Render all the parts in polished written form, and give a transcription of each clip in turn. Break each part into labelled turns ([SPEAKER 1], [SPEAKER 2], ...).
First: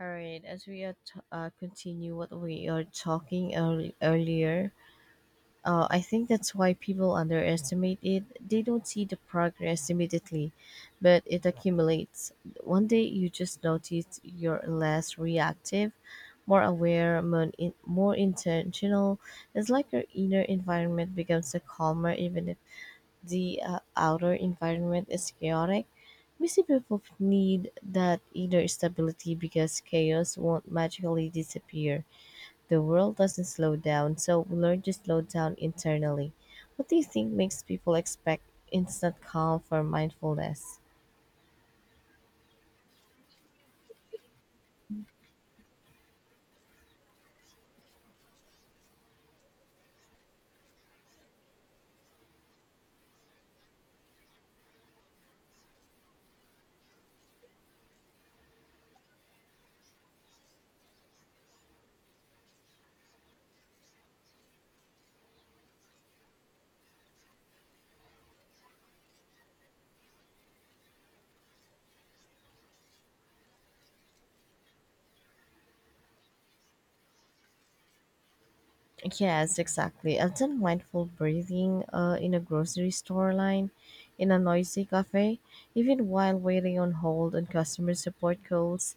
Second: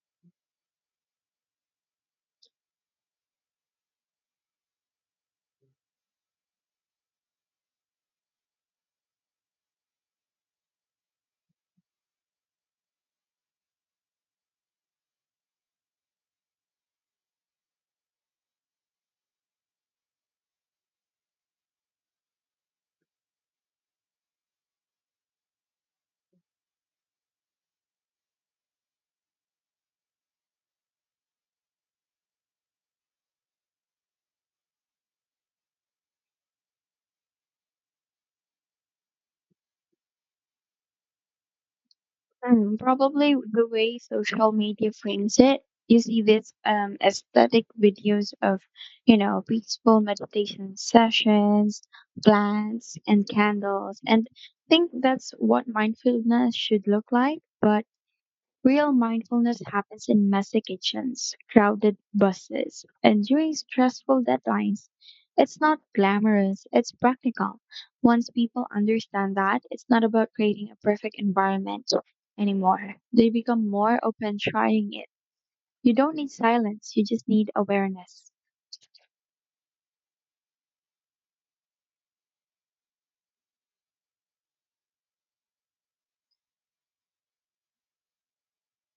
[SPEAKER 1] All right, as we are t- continue what we are talking earlier. I think that's why people underestimate it. They don't see the progress immediately, but it accumulates. One day you just notice you're less reactive, more aware, more intentional. It's like your inner environment becomes a calmer, even if the outer environment is chaotic, busy people need that inner stability because chaos won't magically disappear. The world doesn't slow down, so we learn to slow down internally. What do you think makes people expect instant calm from mindfulness?
[SPEAKER 2] Mm, probably the way social media frames it. You see this aesthetic videos of, you know, peaceful meditation sessions, plants, and candles, and think that's what mindfulness should look like. But Real mindfulness happens in messy kitchens, crowded buses, and during stressful deadlines. It's not glamorous, it's practical. Once people understand that, it's not about creating a perfect environment anymore. They become more open trying it. You don't need silence, you just need awareness.
[SPEAKER 1] Yes, exactly. I've done mindful breathing in a grocery store line, in a noisy cafe, even while waiting on hold on customer support calls.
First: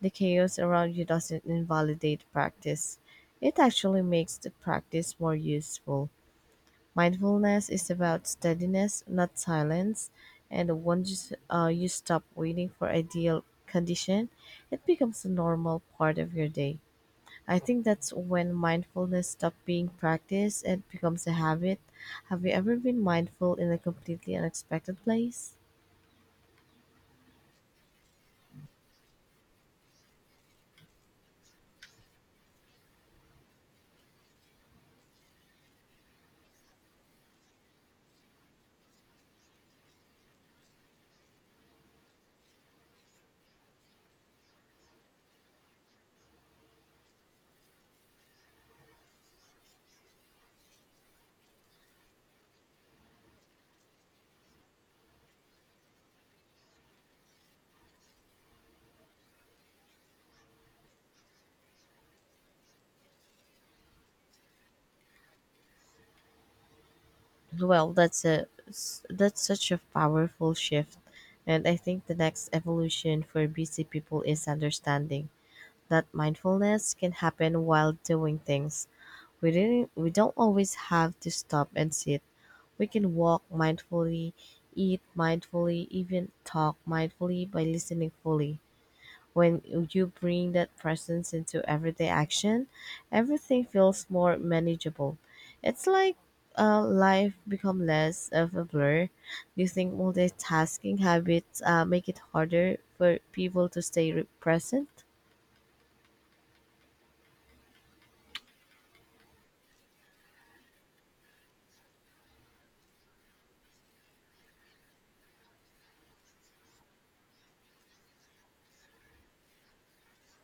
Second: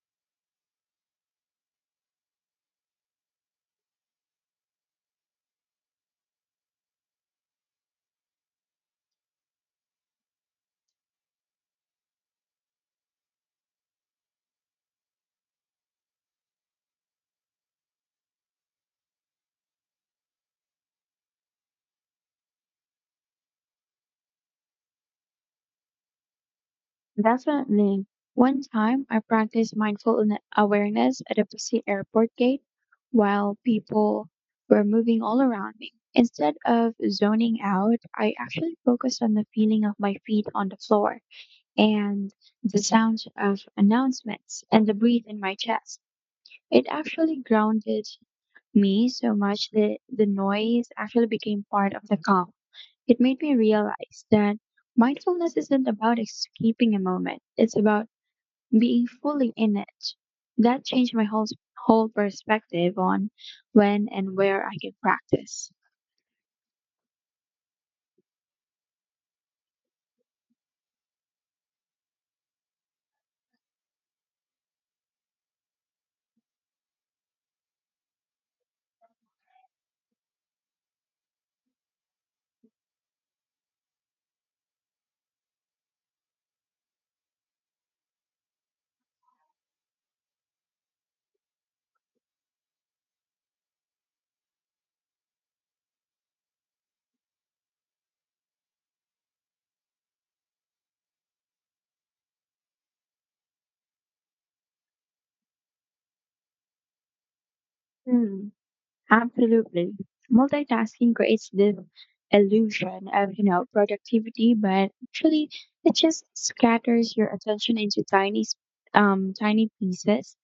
[SPEAKER 1] The chaos around you doesn't invalidate practice. It actually makes the practice more useful. Mindfulness is about steadiness, not silence. And once you stop waiting for ideal condition, it becomes a normal part of your day. I think that's when mindfulness stops being practice and becomes a habit. Have you ever been mindful in a completely unexpected place?
[SPEAKER 2] Definitely. One time I practiced awareness at a busy airport gate while people were moving all around me. Instead of zoning out, I actually focused on the feeling of my feet on the floor and the sounds of announcements and the breath in my chest. It actually grounded me so much that the noise actually became part of the calm. It made me realize that mindfulness isn't about escaping a moment, it's about being fully in it. That changed my whole perspective on when and where I can practice.
[SPEAKER 1] Well, that's such a powerful shift, and I think the next evolution for busy people is understanding that mindfulness can happen while doing things. We don't always have to stop and sit. We can walk mindfully, eat mindfully, even talk mindfully by listening fully. When you bring that presence into everyday action, everything feels more manageable. It's like life become less of a blur. Do you think multitasking habits make it harder for people to stay present?
[SPEAKER 2] Hmm, absolutely. Multitasking creates this illusion of, you know, productivity, but actually it just scatters your attention into tiny pieces,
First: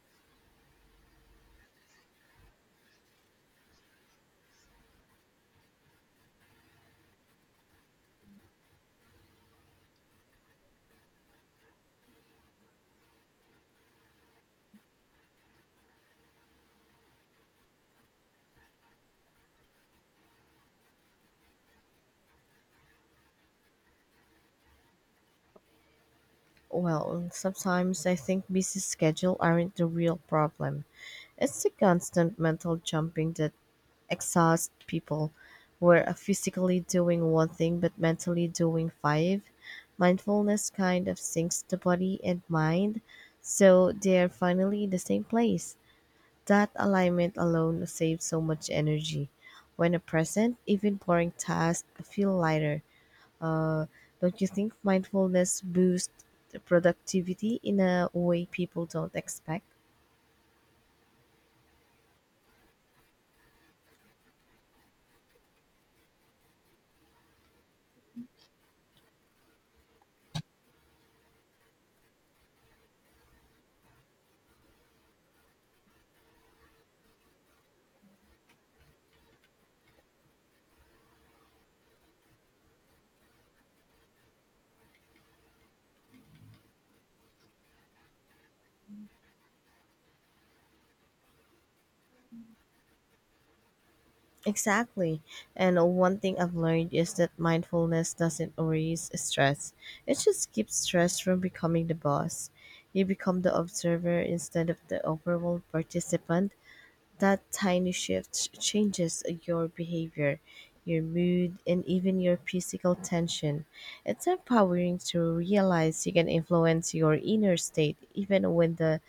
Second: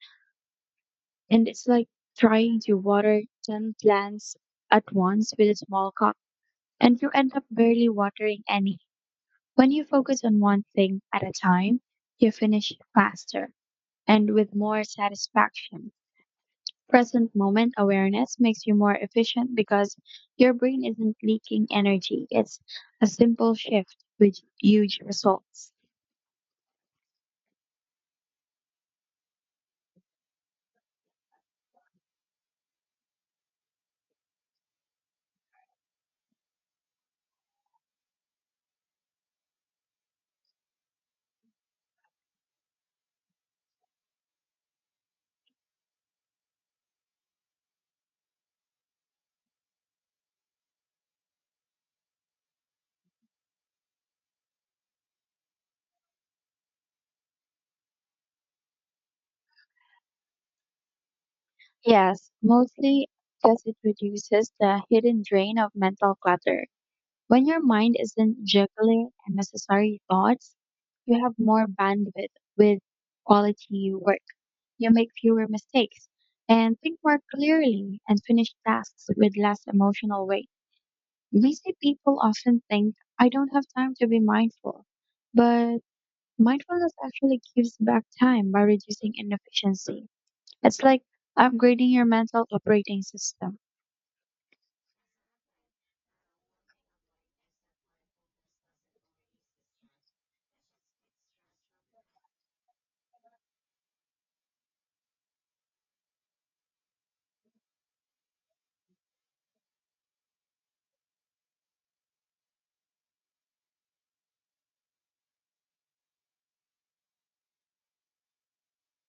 [SPEAKER 2] and it's like trying to water 10 plants at once with a small cup, and you end up barely watering any. When you focus on one thing at a time, you finish faster and with more satisfaction. Present moment awareness makes you more efficient because your brain isn't leaking energy. It's a simple shift with huge results.
[SPEAKER 1] Well, sometimes I think busy schedule aren't the real problem. It's the constant mental jumping that exhaust people were physically doing one thing but mentally doing five. Mindfulness kind of sinks the body and mind, so they're finally in the same place. That alignment alone saves so much energy. When a present, even boring tasks feel lighter. Uh, don't you think mindfulness boosts productivity in a way people don't expect?
[SPEAKER 2] Yes, mostly because it reduces the hidden drain of mental clutter. When your mind isn't juggling unnecessary thoughts, you have more bandwidth with quality work. You make fewer mistakes and think more clearly and finish tasks with less emotional weight. Busy people often think, I don't have time to be mindful. But mindfulness actually gives back time by reducing inefficiency. It's like upgrading your mental operating system.
[SPEAKER 1] Exactly. And one thing I've learned is that mindfulness doesn't erase stress. It just keeps stress from becoming the boss. You become the observer instead of the overwhelmed participant. That tiny shift changes your behavior, your mood, and even your physical tension. It's empowering to realize you can influence your inner state even when the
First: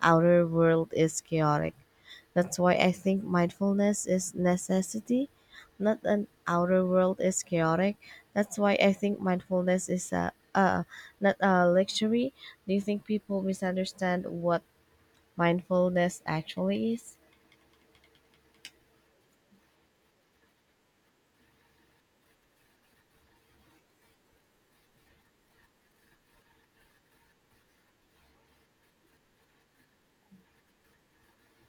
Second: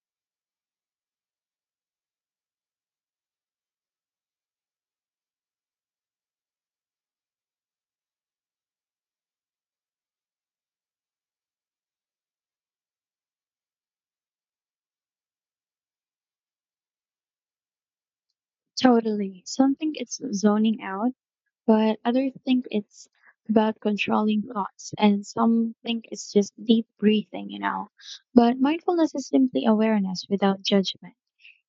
[SPEAKER 1] outer world is chaotic. That's why I think mindfulness is necessity, not an outer world is chaotic. That's why I think mindfulness is a not a luxury. Do you think people misunderstand what mindfulness actually is?
[SPEAKER 2] Totally. Something it's zoning out, but others think it's about controlling thoughts, and some think it's just deep breathing, you know, but mindfulness is simply awareness without judgment.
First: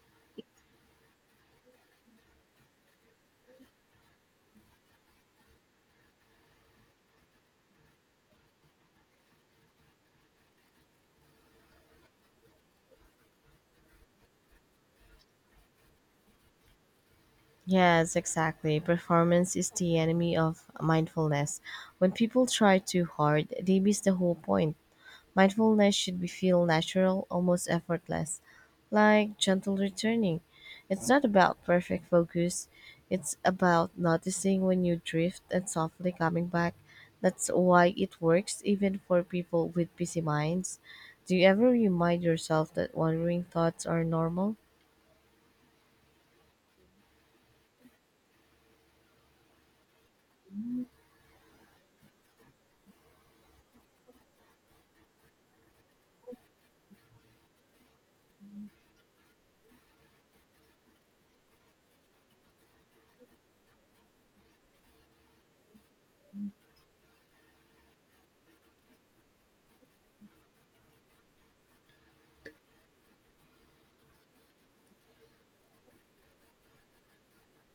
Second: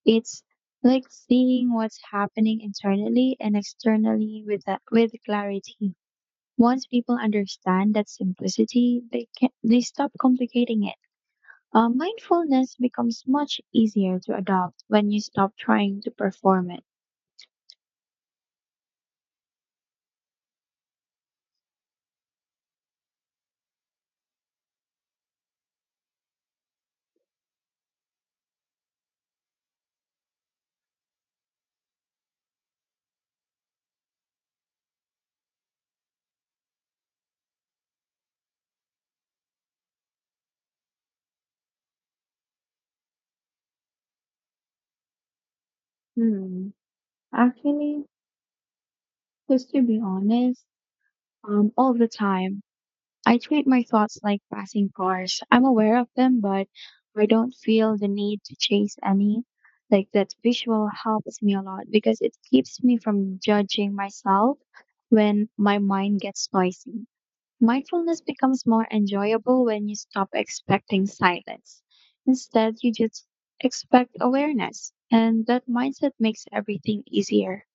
[SPEAKER 2] It's like seeing what's happening internally and externally with that, with clarity. Once people understand that simplicity, they stop complicating it. Mindfulness becomes much easier to adopt when you stop trying to perform it.
[SPEAKER 1] Yes, exactly. Performance is the enemy of mindfulness. When people try too hard, they miss the whole point. Mindfulness should be feel natural, almost effortless, like gentle returning. It's not about perfect focus. It's about noticing when you drift and softly coming back. That's why it works even for people with busy minds. Do you ever remind yourself that wandering thoughts are normal?
[SPEAKER 2] Hmm. Actually, just to be honest, all the time. I treat my thoughts like passing cars. I'm aware of them, but I don't feel the need to chase any. Like, that visual helps me a lot because it keeps me from judging myself when my mind gets noisy. Mindfulness becomes more enjoyable when you stop expecting silence. Instead, you just expect awareness, and that mindset makes everything easier.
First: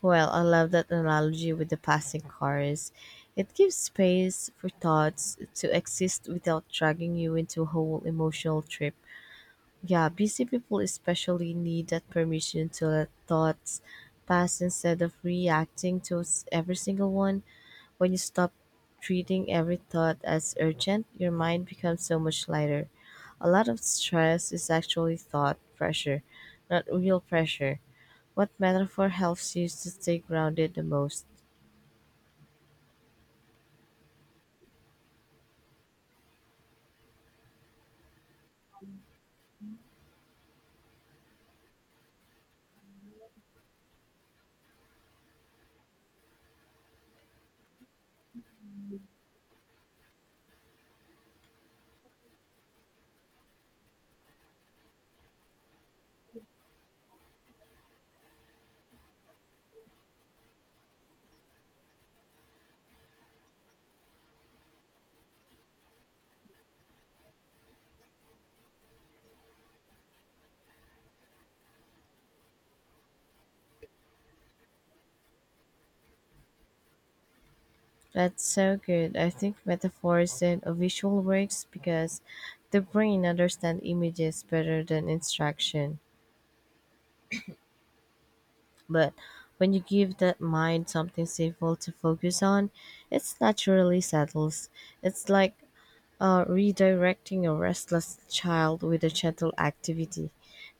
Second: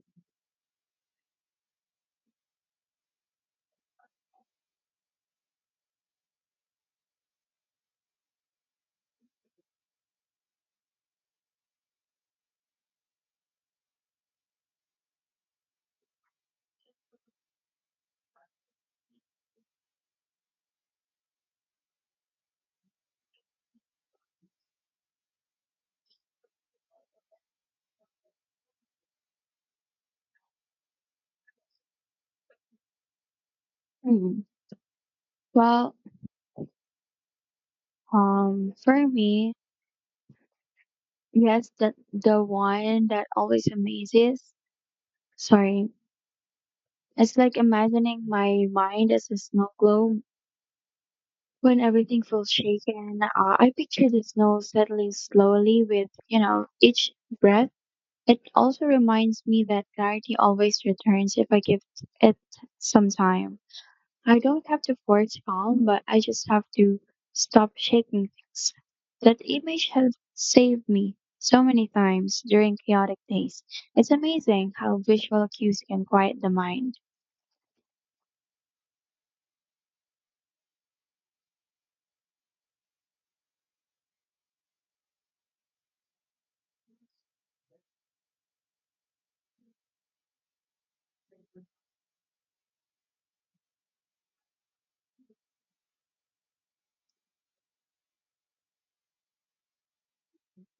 [SPEAKER 1] Well, I love that analogy with the passing cars. It gives space for thoughts to exist without dragging you into a whole emotional trip. Yeah, busy people especially need that permission to let thoughts pass instead of reacting to every single one. When you stop treating every thought as urgent, your mind becomes so much lighter. A lot of stress is actually thought pressure, not real pressure. What metaphor helps you to stay grounded the most?
[SPEAKER 2] Hmm. Well, for me, yes, that the one that always amazes. Sorry. It's like imagining my mind as a snow globe when everything feels shaken. I picture the snow settling slowly with, you know, each breath. It also reminds me that clarity always returns if I give it some time. I don't have to force calm, but I just have to stop shaking things. That image has saved me so many times during chaotic days. It's amazing how visual cues can quiet the mind.
[SPEAKER 1] That's so good. I think metaphors and visual works because the brain understands images better than instruction. But when you give that mind something stable to focus on, it naturally settles. It's like redirecting a restless child with a gentle activity.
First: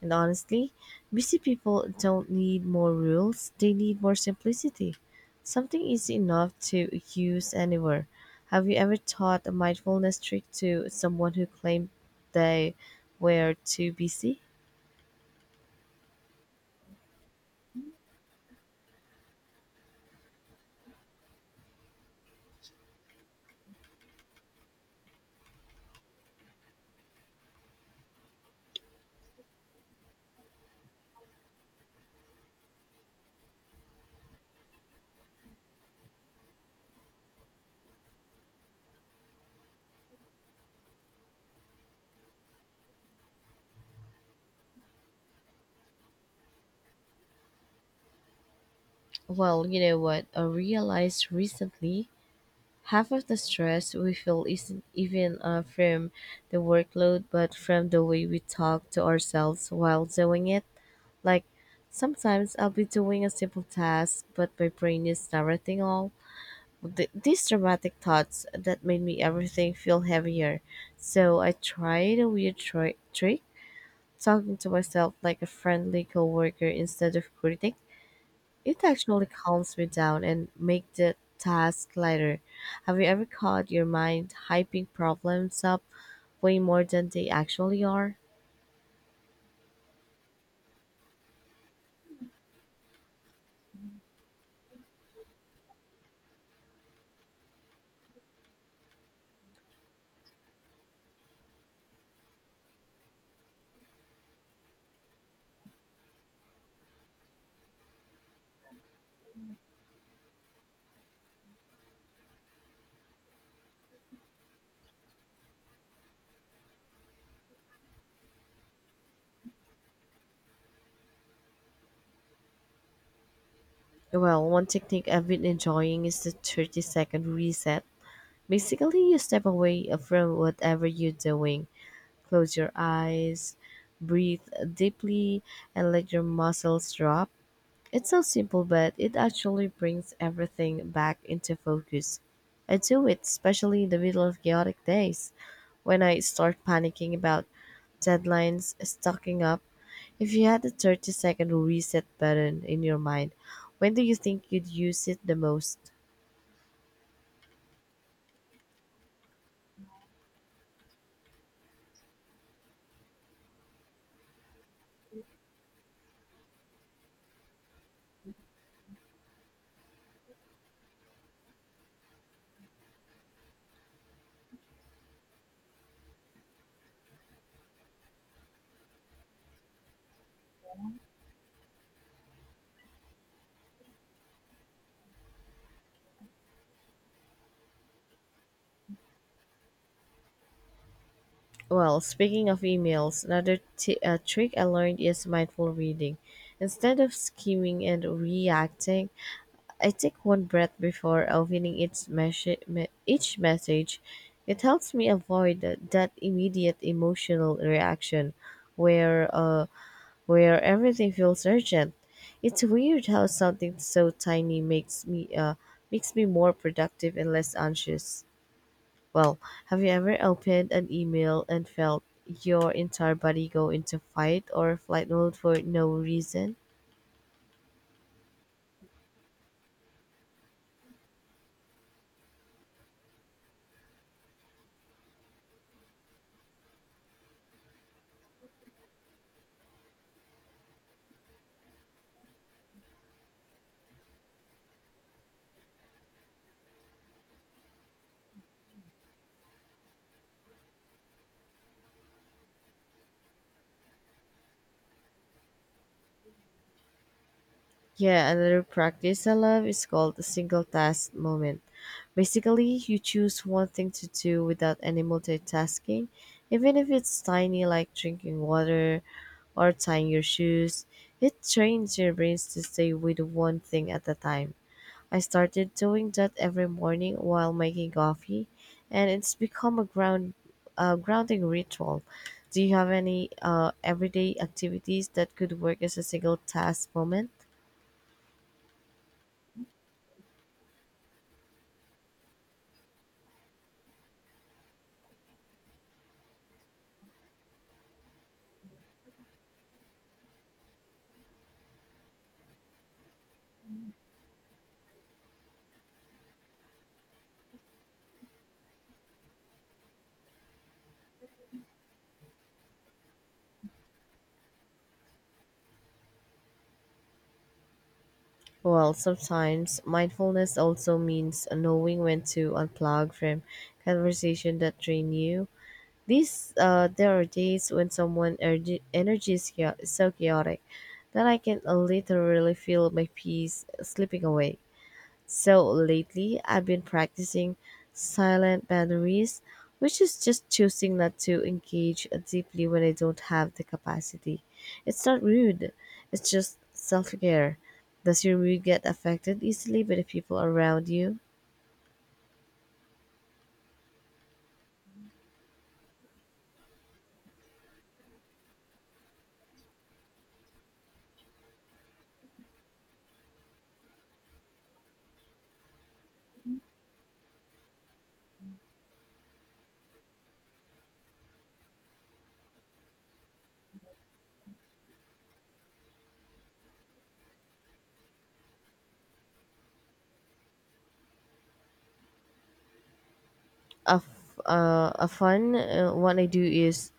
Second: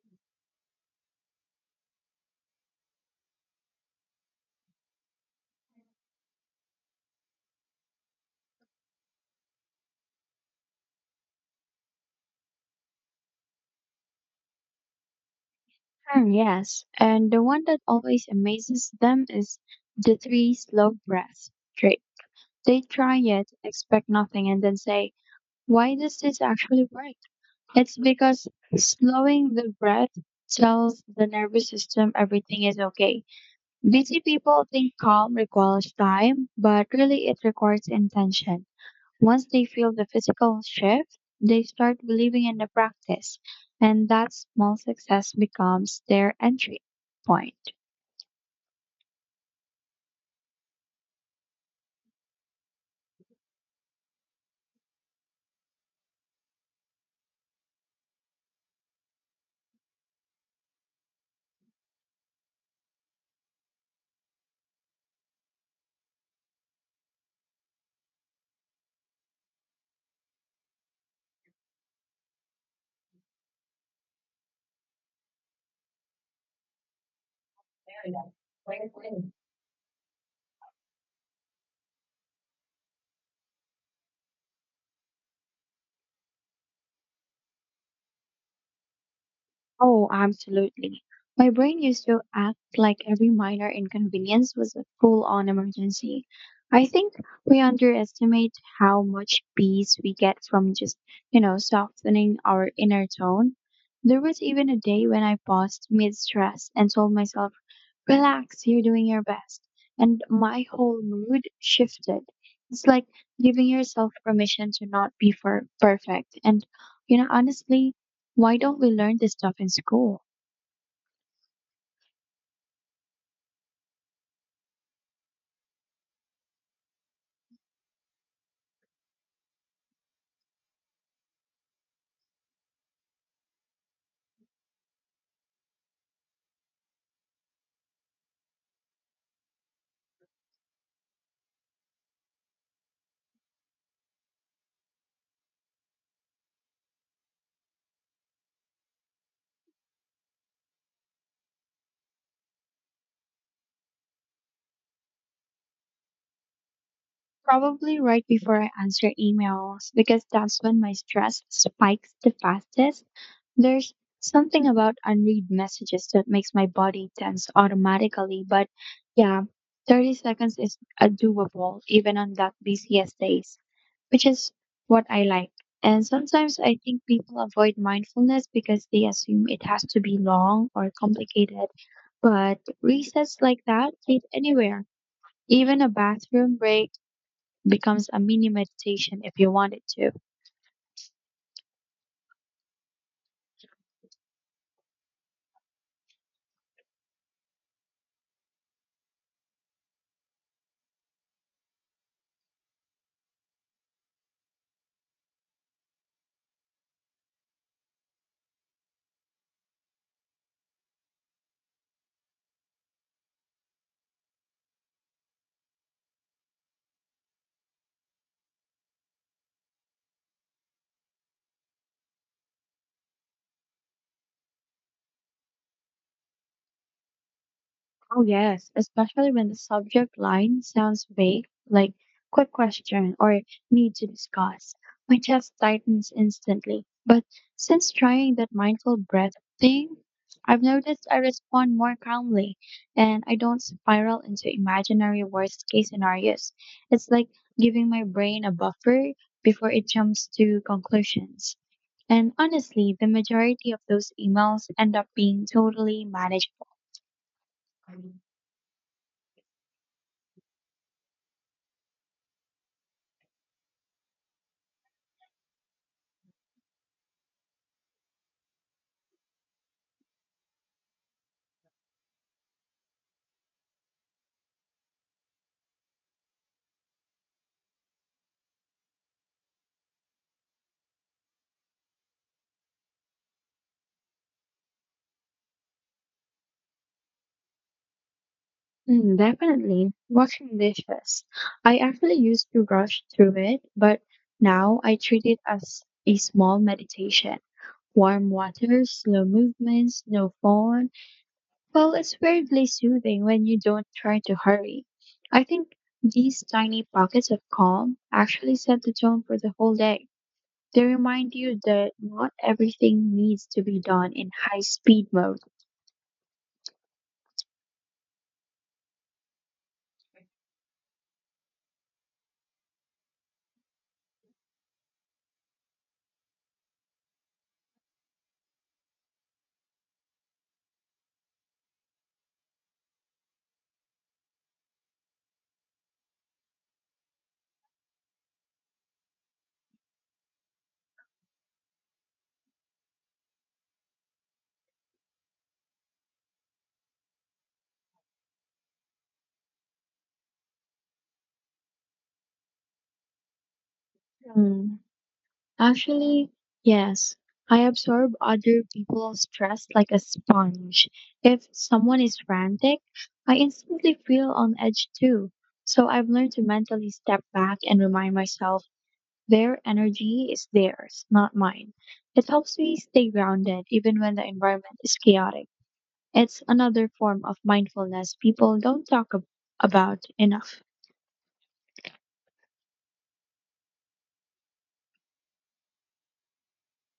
[SPEAKER 1] And honestly, busy people don't need more rules, they need more simplicity. Something easy enough to use anywhere. Have you ever taught a mindfulness trick to someone who claimed they were too busy?
[SPEAKER 2] Hmm, yes, and the one that always amazes them is the three slow breaths trick. They try it, expect nothing, and then say, why does this actually work? It's because slowing the breath tells the nervous system everything is okay. Busy people think calm requires time, but really it requires intention. Once they feel the physical shift, they start believing in the practice, and that small success becomes their entry point.
[SPEAKER 1] Well, you know what? I realized recently half of the stress we feel isn't even from the workload, but from the way we talk to ourselves while doing it. Like, sometimes I'll be doing a simple task, but my brain is narrating all these dramatic thoughts that made me everything feel heavier. So I tried a weird trick, talking to myself like a friendly coworker instead of critic it actually calms me down and make the task lighter. Have you ever caught your mind hyping problems up way more than they actually are?
[SPEAKER 2] Oh, absolutely. My brain used to act like every minor inconvenience was a full on emergency. I think we underestimate how much peace we get from just, you know, softening our inner tone. There was even a day when I paused mid stress and told myself, relax, you're doing your best. And my whole mood shifted. It's like giving yourself permission to not be for perfect. And, you know, honestly, why don't we learn this stuff in school?
[SPEAKER 1] Well, one technique I've been enjoying is the 30-second reset. Basically, you step away from whatever you're doing, close your eyes, breathe deeply, and let your muscles drop. It's so simple, but it actually brings everything back into focus. I do it, especially in the middle of chaotic days, when I start panicking about deadlines, stocking up. If you had a 30-second reset button in your mind, when do you think you'd use it the most?
[SPEAKER 2] Probably right before I answer emails because that's when my stress spikes the fastest. There's something about unread messages that makes my body tense automatically, but yeah, 30 seconds is doable even on that busiest days, which is what I like. And sometimes I think people avoid mindfulness because they assume it has to be long or complicated. But resets like that fit anywhere. Even a bathroom break becomes a mini meditation if you want it to.
[SPEAKER 1] Well, speaking of emails, another trick I learned is mindful reading. Instead of skimming and reacting, I take one breath before opening each message. It helps me avoid that immediate emotional reaction where where everything feels urgent. It's weird how something so tiny makes me more productive and less anxious. Well, have you ever opened an email and felt your entire body go into fight or flight mode for no reason?
[SPEAKER 2] Oh, yes, especially when the subject line sounds vague, like quick question or need to discuss. My chest tightens instantly. But since trying that mindful breath thing, I've noticed I respond more calmly and I don't spiral into imaginary worst case scenarios. It's like giving my brain a buffer before it jumps to conclusions. And honestly, the majority of those emails end up being totally manageable.
[SPEAKER 1] Yeah, another practice I love is called the single task moment. Basically, you choose one thing to do without any multitasking, even if it's tiny, like drinking water or tying your shoes. It trains your brains to stay with one thing at a time. I started doing that every morning while making coffee, and it's become a grounding ritual. Do you have any everyday activities that could work as a single task moment?
[SPEAKER 2] Mm, definitely. Washing dishes. I actually used to rush through it, but now I treat it as a small meditation. Warm water, slow movements, no phone. Well, it's weirdly soothing when you don't try to hurry. I think these tiny pockets of calm actually set the tone for the whole day. They remind you that not everything needs to be done in high speed mode.
[SPEAKER 1] Well, sometimes mindfulness also means knowing when to unplug from conversation that drain you. These there are days when someone energy is so chaotic that I can literally feel my peace slipping away. So lately, I've been practicing silent boundaries, which is just choosing not to engage deeply when I don't have the capacity. It's not rude, it's just self care. Does your mood get affected easily by the people around you?
[SPEAKER 2] Mm. Actually, yes. I absorb other people's stress like a sponge. If someone is frantic, I instantly feel on edge too. So I've learned to mentally step back and remind myself their energy is theirs, not mine. It helps me stay grounded even when the environment is chaotic. It's another form of mindfulness people don't about enough.
[SPEAKER 1] A fun one I do is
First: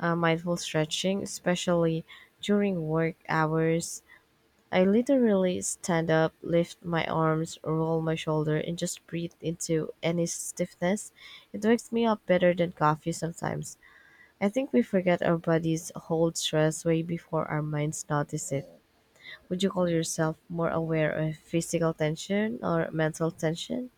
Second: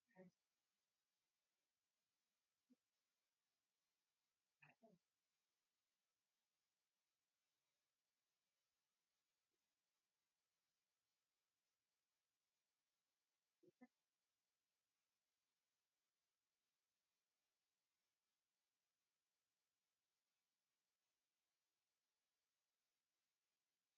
[SPEAKER 1] mindful stretching, especially during work hours. I literally stand up, lift my arms, roll my shoulder, and just breathe into any stiffness. It wakes me up better than coffee sometimes. I think we forget our bodies hold stress way before our minds notice it. Would you call yourself more aware of physical tension or mental tension?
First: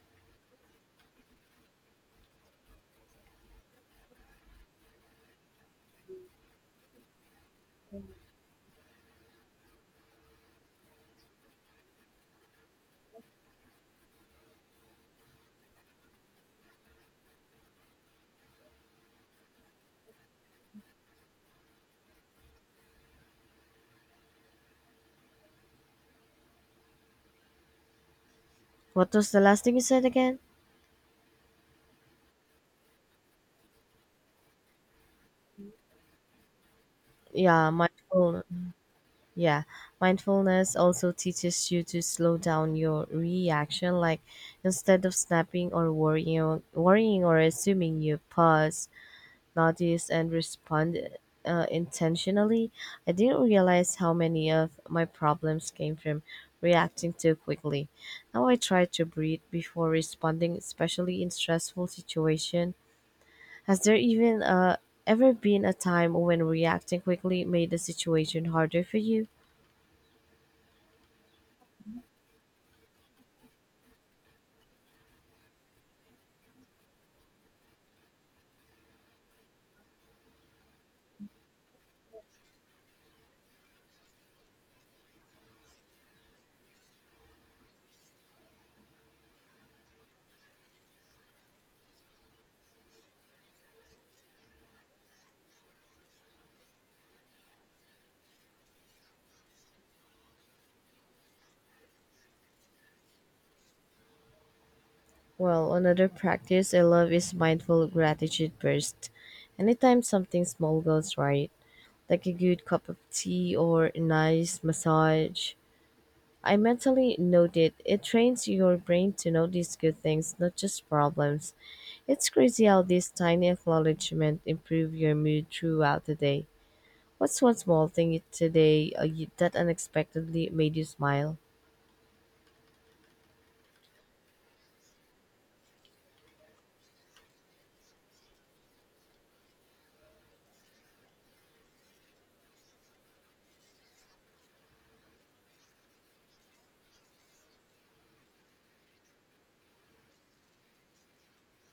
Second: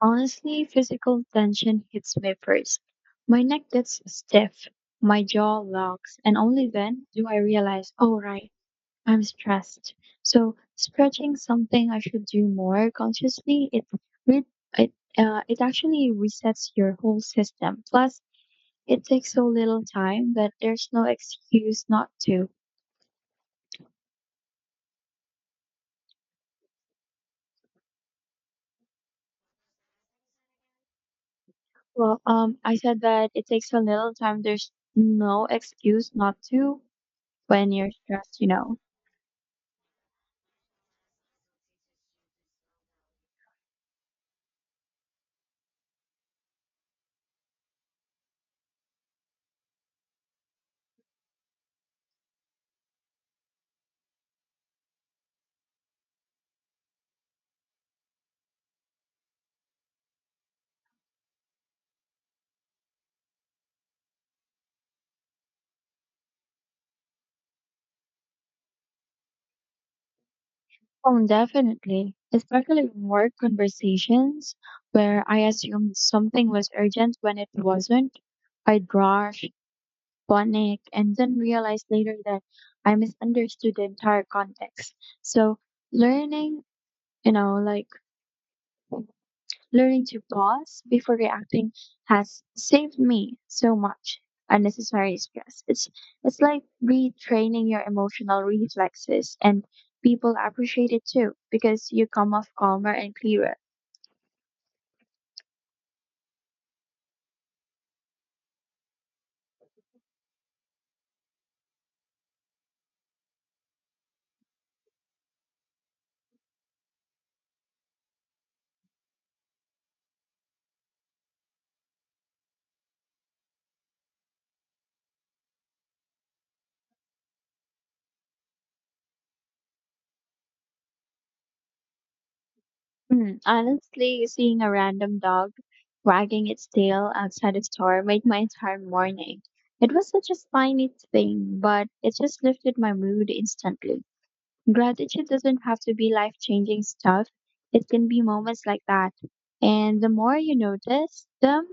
[SPEAKER 2] Honestly, physical tension hits me first. My neck gets stiff, my jaw locks, and only then do I realize, oh, right, I'm stressed. So, stretching something I should do more consciously, re- it, it actually resets your whole system. Plus, it takes so little time that there's no excuse not to.
[SPEAKER 1] What was the last thing you said again?
[SPEAKER 2] Well, I said that it takes a little time, there's no excuse not to
[SPEAKER 1] Yeah,
[SPEAKER 2] when you're stressed,
[SPEAKER 1] mindful
[SPEAKER 2] you know.
[SPEAKER 1] Yeah, mindfulness also teaches you to slow down your reaction. Like instead of snapping worrying or assuming, you pause, notice, and respond intentionally. I didn't realize how many of my problems came from reacting too quickly. Now I try to breathe before responding, especially in stressful situation. Has there even ever been a time when reacting quickly made the situation harder for you?
[SPEAKER 2] Oh, definitely, especially in work conversations where I assumed something was urgent when it wasn't. I'd rush, panic, and then realize later that I misunderstood the entire context. So, learning, you know, like learning to pause before reacting has saved me so much unnecessary stress. It's like retraining your emotional reflexes, and people appreciate it too because you come off calmer and clearer.
[SPEAKER 1] Well, another practice I love is mindful gratitude burst. Anytime something small goes right, like a good cup of tea or a nice massage, I mentally note it. It trains your brain to notice good things, not just problems. It's crazy how these tiny acknowledgement improve your mood throughout the day. What's one small today that unexpectedly made you smile?
[SPEAKER 2] Hmm, honestly, seeing a random dog wagging its tail outside the store made my entire morning. It was such a tiny thing, but it just lifted my mood instantly. Gratitude doesn't have to be life changing stuff, it can be moments like that. And the more you notice them,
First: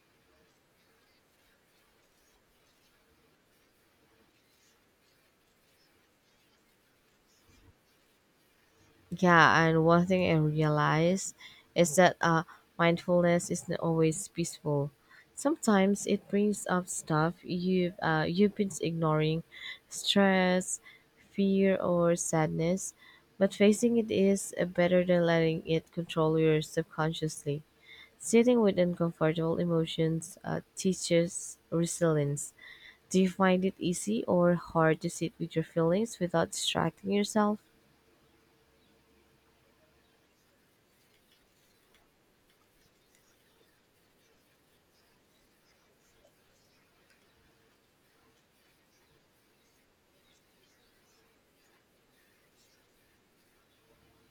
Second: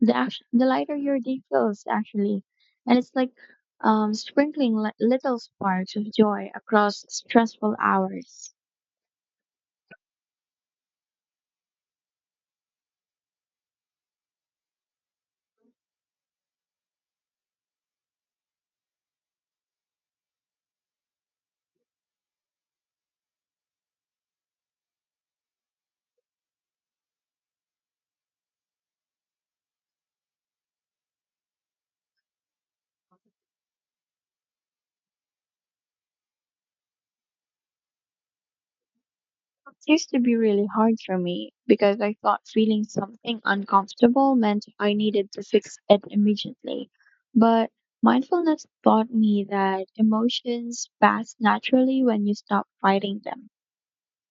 [SPEAKER 2] the lighter your day feels, actually. And it's like sprinkling little sparks of joy across stressful hours.
[SPEAKER 1] Yeah, and one thing I realize is that mindfulness isn't always peaceful. Sometimes it brings up stuff you've been ignoring, stress, fear, or sadness. But facing it is better than letting it control you subconsciously. Sitting with uncomfortable emotions teaches resilience. Do you find it easy or hard to sit with your feelings without distracting yourself?
[SPEAKER 2] It used to be really hard for me because I thought feeling something uncomfortable meant I needed to fix it immediately. But mindfulness taught me that emotions pass naturally when you stop fighting them.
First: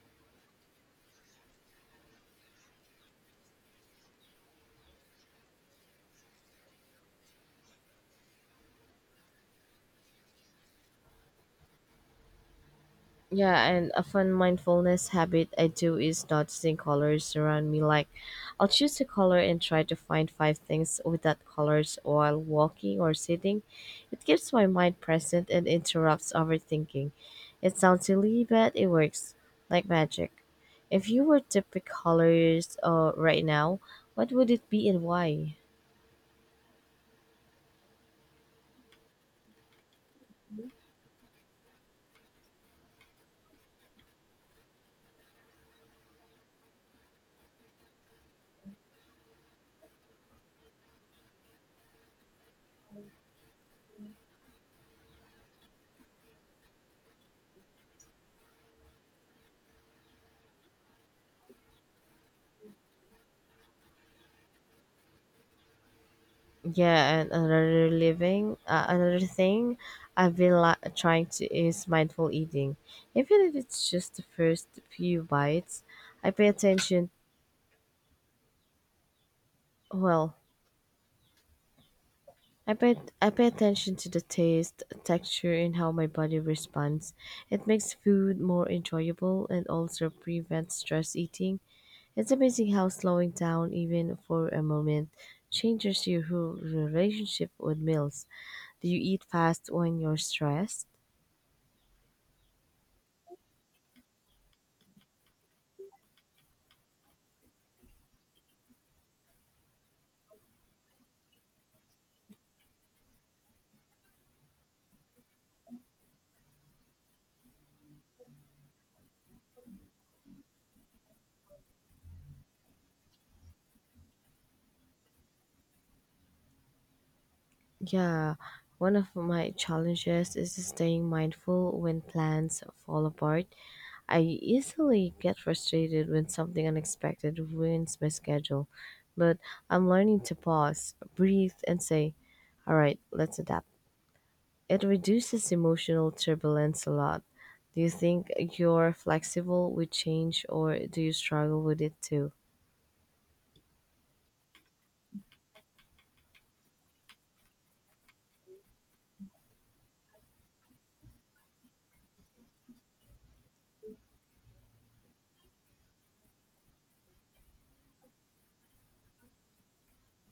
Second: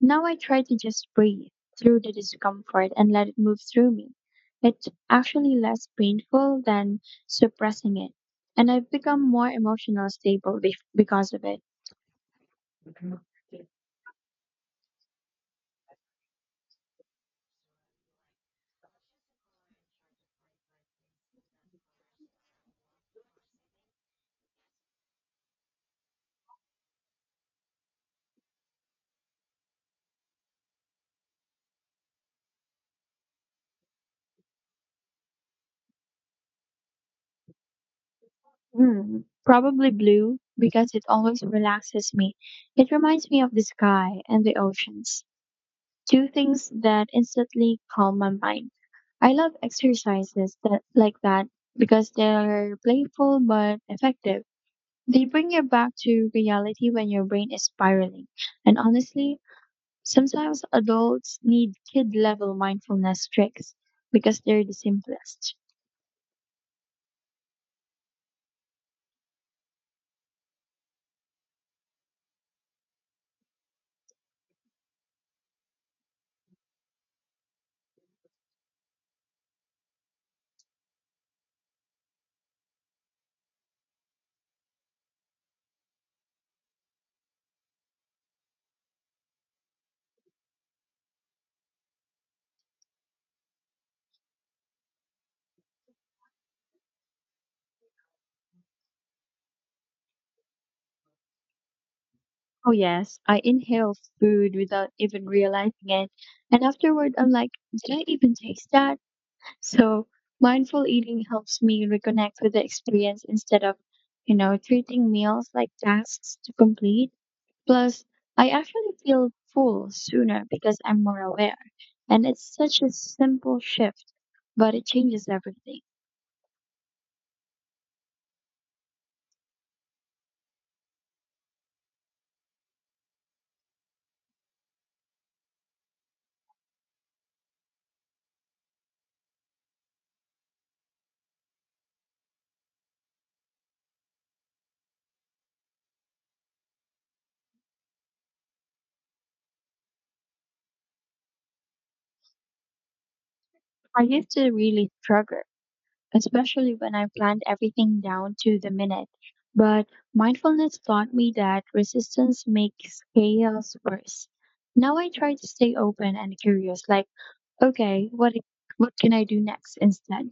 [SPEAKER 2] Now I try to just breathe through the discomfort and let it move through me. It's actually less painful than suppressing it. And I've become more emotional stable because of it.
[SPEAKER 1] Yeah, and a fun mindfulness habit I do is noticing colors around me. Like, I'll choose a color and try to find 5 things with that colors while walking or sitting. It keeps my mind present and interrupts overthinking. It sounds silly, but it works like magic. If you were to pick colors right now, what would it be and why?
[SPEAKER 2] Hmm, probably blue because it always relaxes me. It reminds me of the sky and the oceans, two things that instantly calm my mind. I love exercises that like that because they're playful but effective. They bring you back to reality when your brain is spiraling. And honestly, sometimes adults need kid level mindfulness tricks because they're the simplest.
[SPEAKER 1] Yeah, and another thing I've been trying to is mindful eating. Even if it's just the first few bites, I pay attention. Well, I pay attention to the taste, texture, and how my body responds. It makes food more enjoyable and also prevents stress eating. It's amazing how slowing down, even for a moment, changes your whole relationship with meals. Do you eat fast when you're stressed?
[SPEAKER 2] Oh yes, I inhale food without even realizing it. And afterward, I'm like, did I even taste that? So mindful eating helps me reconnect with the experience instead of, you know, treating meals like tasks to complete. Plus, I actually feel full sooner because I'm more aware. And it's such a simple shift, but it changes everything.
[SPEAKER 1] Yeah, one of my challenges is staying mindful when plans fall apart. I easily get frustrated when something unexpected ruins my schedule, but I'm learning to pause, breathe, and say, all right, let's adapt. It reduces emotional turbulence a lot. Do you think you're flexible with change, or do you struggle with it too?
[SPEAKER 2] I used to really struggle, especially when I planned everything down to the minute. But mindfulness taught me that resistance makes chaos worse. Now I try to stay open and curious, like, okay, what can I do next instead?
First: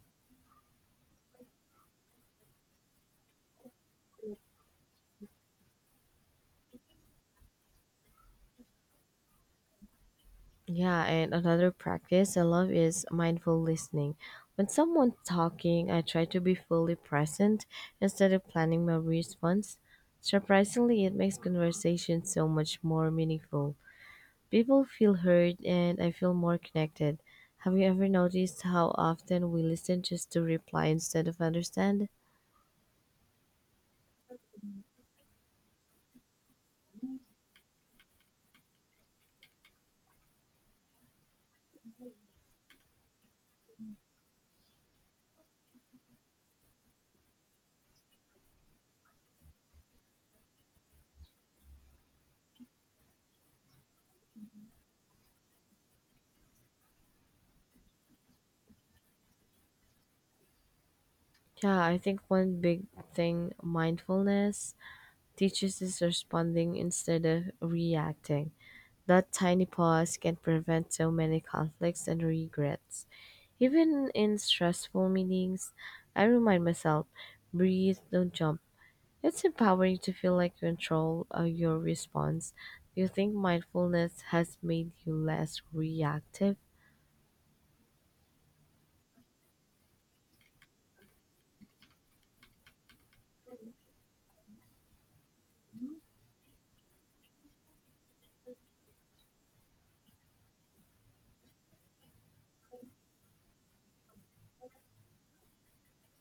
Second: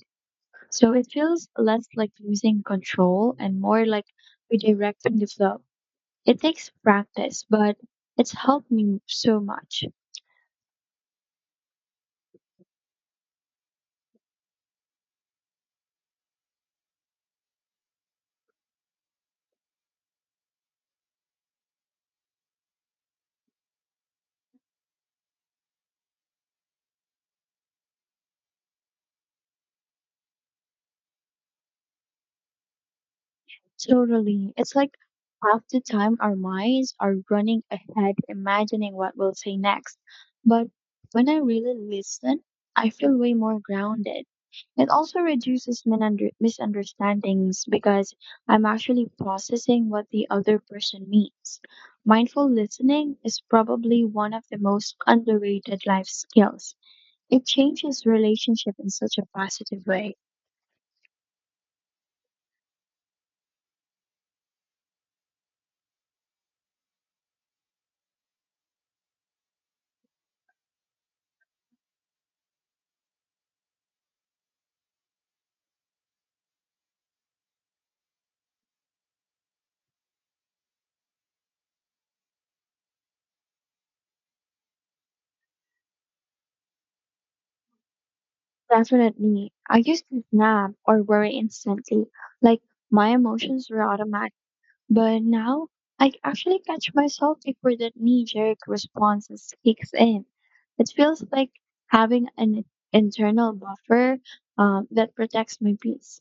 [SPEAKER 2] So it feels less like losing control and more like redirecting the flow. It takes practice, but it's helped me so much.
[SPEAKER 1] Yeah, and another practice I love is mindful listening. When someone's talking, I try to be fully present instead of planning my response. Surprisingly, it makes conversation so much more meaningful. People feel heard and I feel more connected. Have you ever noticed how often we listen just to reply instead of understand?
[SPEAKER 2] Totally. It's like half the time our minds are running ahead, imagining what we'll say next. But when I really listen, I feel way more grounded. It also reduces misunderstandings because I'm actually processing what the other person means. Mindful listening is probably one of the most underrated life skills. It changes relationship in such a positive way.
[SPEAKER 1] Yeah, I think one big thing mindfulness teaches is responding instead of reacting. That tiny pause can prevent so many conflicts and regrets. Even in stressful meetings, I remind myself breathe, don't jump. It's empowering to feel like you control of your response. Do you think mindfulness has made you less reactive?
[SPEAKER 2] Definitely. I used to snap or worry instantly, like my emotions were automatic. But now I actually catch myself before that knee-jerk response kicks in. It feels like having an internal buffer that protects my peace.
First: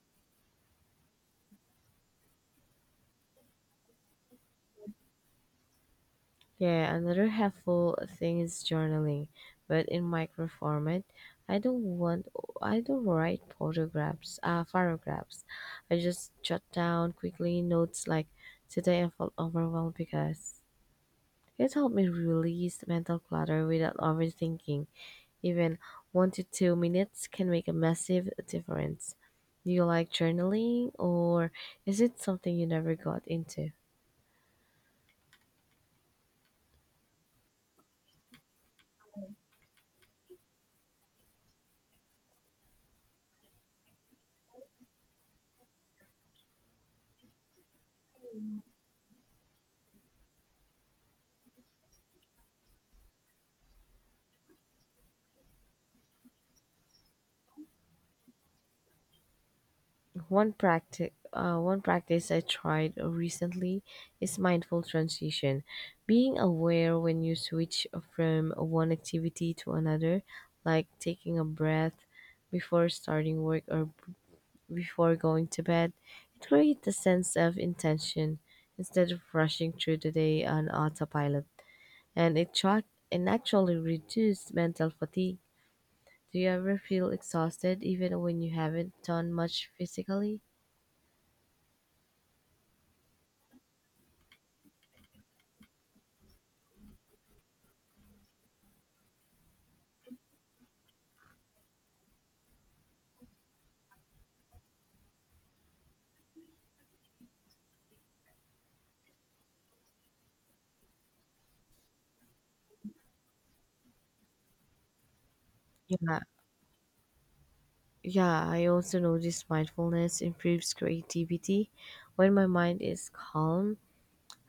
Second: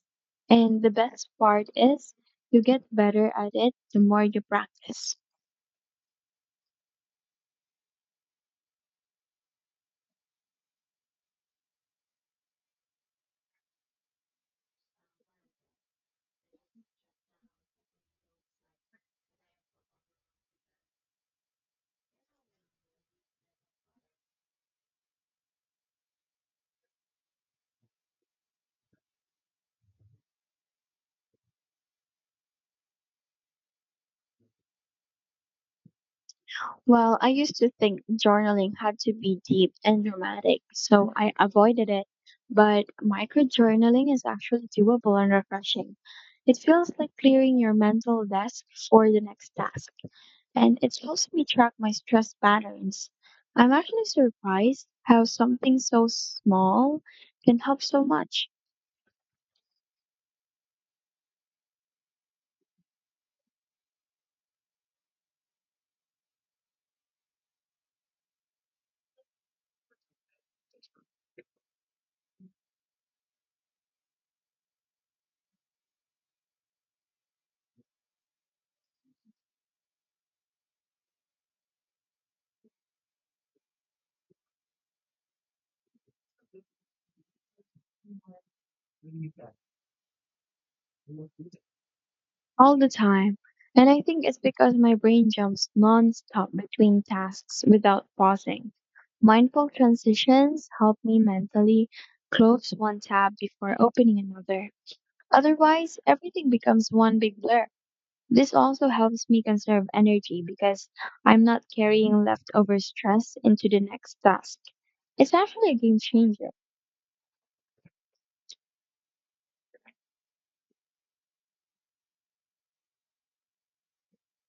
[SPEAKER 2] And the best part is you get better at it the more you practice.
[SPEAKER 1] Yeah, another helpful thing is journaling, but in micro format. I don't want I don't write photographs, paragraphs. I just jot down quickly notes like today I felt overwhelmed because it helped me release mental clutter without overthinking. Even 1 to 2 minutes can make a massive difference. Do you like journaling or is it something you never got into?
[SPEAKER 2] Well, I used to think journaling had to be deep and dramatic, so I avoided it. But micro journaling is actually doable and refreshing. It feels like clearing your mental desk for the next task, and it helps me track my stress patterns. I'm actually surprised how something so small can help so much.
[SPEAKER 1] One practice I tried recently is mindful transition, being aware when you switch from one activity to another, like taking a breath before starting work or before going to bed. It creates a sense of intention instead of rushing through the day on autopilot, and it track and actually reduced mental fatigue. Do you ever feel exhausted even when you haven't done much physically?
[SPEAKER 2] All the time. And I think it's because my brain jumps nonstop between tasks without pausing. Mindful transitions help me mentally close one tab before opening another. Otherwise, everything becomes one big blur. This also helps me conserve energy because I'm not carrying leftover stress into the next task. It's actually a game
[SPEAKER 1] Yeah.
[SPEAKER 2] changer.
[SPEAKER 1] Yeah, I also noticed mindfulness improves creativity. When my mind is calm,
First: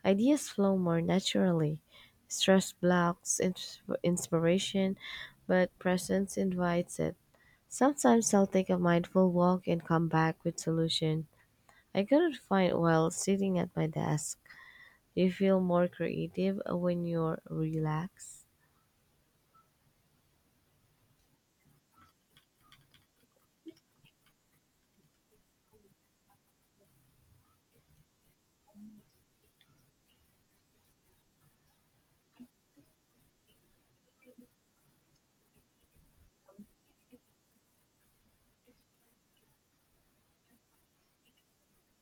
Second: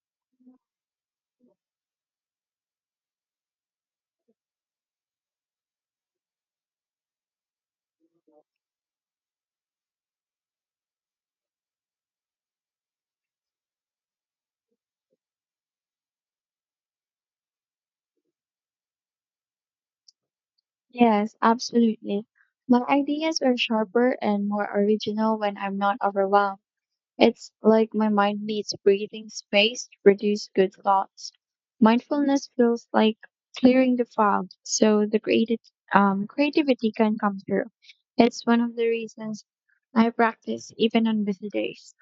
[SPEAKER 1] ideas flow more naturally. Stress blocks inspiration, but presence invites it. Sometimes I'll take a mindful walk and come back with solution I couldn't find while sitting at my desk. Do you feel more creative when you're relaxed?
[SPEAKER 2] Yes, absolutely. My ideas are sharper and more original when I'm not overwhelmed. It's like my mind needs breathing space to produce good thoughts. Mindfulness feels like clearing the fog so the creativity can come through. It's one of the reasons I practice even on busy days.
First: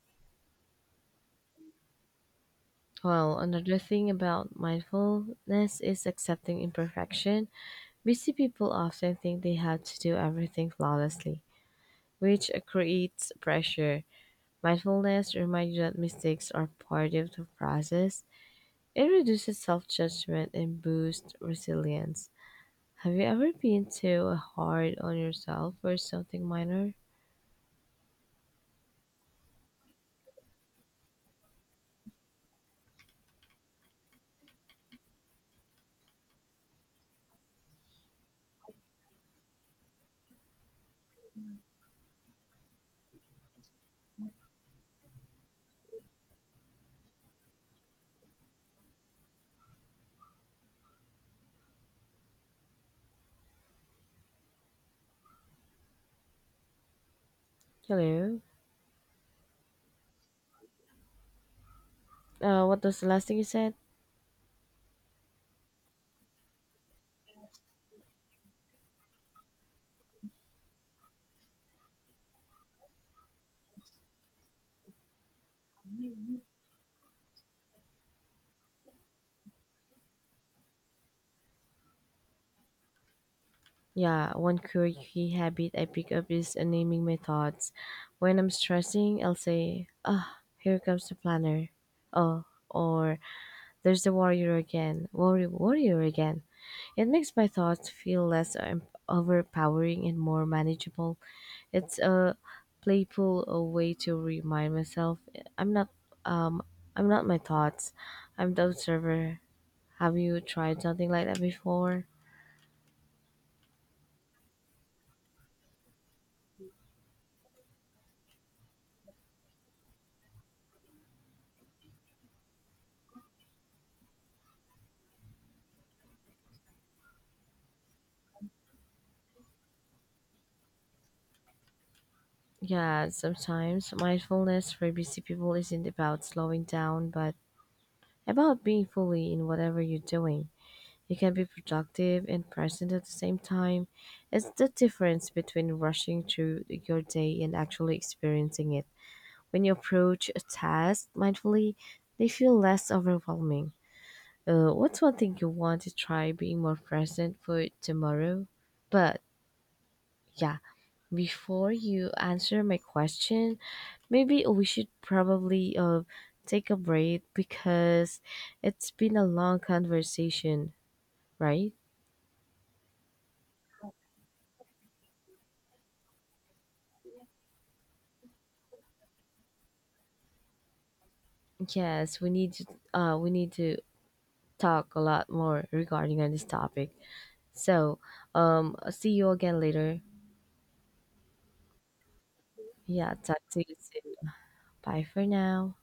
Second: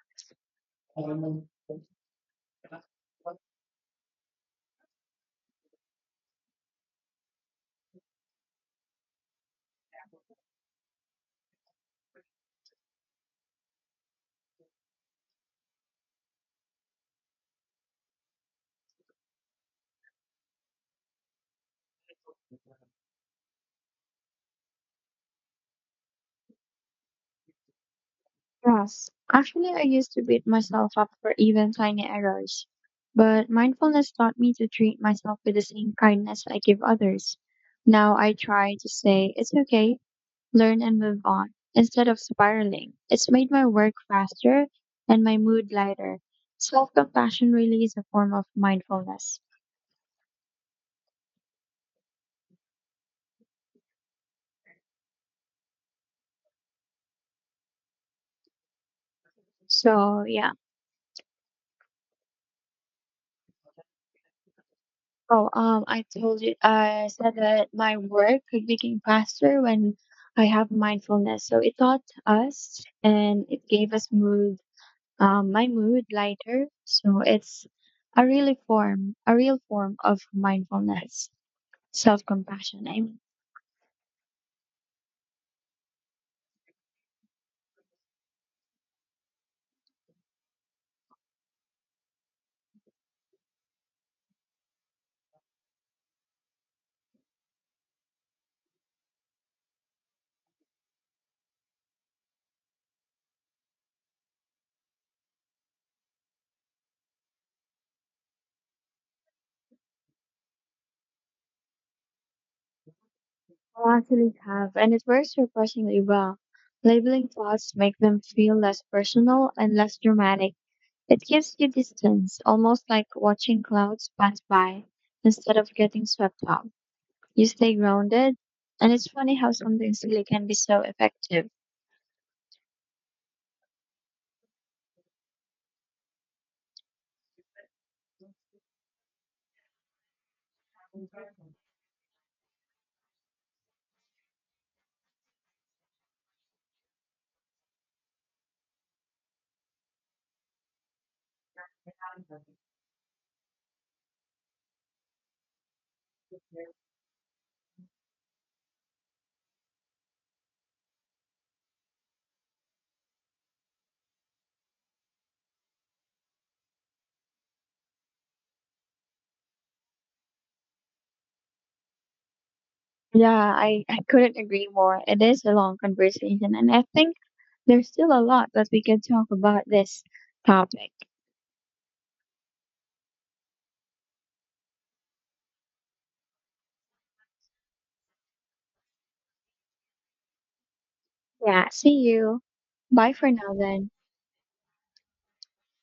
[SPEAKER 1] Well, another thing about mindfulness is accepting imperfection. Busy people often think they have to do everything flawlessly, which creates pressure. Mindfulness reminds you that mistakes are part of the process. It reduces self judgment and boosts resilience. Have you ever been too hard on yourself for something minor?
[SPEAKER 2] Yes, actually, I used to beat myself up for even tiny errors, but mindfulness taught me to treat myself with the same kindness I give others. Now I try to say, it's okay, learn and move on instead of spiraling. It's made my work faster and my mood lighter. Self compassion really is a form of mindfulness.
[SPEAKER 1] Hello?
[SPEAKER 2] So yeah.
[SPEAKER 1] What was the last thing you said?
[SPEAKER 2] Oh, I told you, I said that my work could become faster when I have mindfulness. So it taught us and it gave us mood, my mood lighter. So it's a real form of mindfulness, self compassion, I mean.
[SPEAKER 1] Yeah, one quirky habit I pick up is naming my thoughts. When I'm stressing, I'll say, ah, here comes the planner. Oh, or there's the warrior again, warrior again. It makes my thoughts feel less overpowering and more manageable. It's a playful way to remind myself I'm not, um, I'm not my thoughts. I'm the observer. Have you tried something like that before?
[SPEAKER 2] I actually have, and it works refreshingly well. Labeling thoughts make them feel less personal and less dramatic. It gives you distance, almost like watching clouds pass by instead of getting swept up. You stay grounded, and it's funny how something silly can be so effective.
[SPEAKER 1] Yeah, sometimes mindfulness for busy people isn't about slowing down, but about being fully in whatever you're doing. You can be productive and present at the same time. It's the difference between rushing through your day and actually experiencing it. When you approach a task mindfully, they feel less overwhelming. What's one thing you want to try being more present for tomorrow? But yeah, before you answer my question, maybe we should probably take a break because it's been a long conversation, right?
[SPEAKER 2] Yeah, I couldn't agree more. It is a long conversation, and I think there's still a lot that we can talk about this topic.
[SPEAKER 1] Yes, we need to talk a lot more regarding on this topic. So, see you again later.
[SPEAKER 2] Yeah, see you. Bye
[SPEAKER 1] Yeah,
[SPEAKER 2] for
[SPEAKER 1] talk
[SPEAKER 2] now
[SPEAKER 1] to you
[SPEAKER 2] then.
[SPEAKER 1] soon. Bye for now.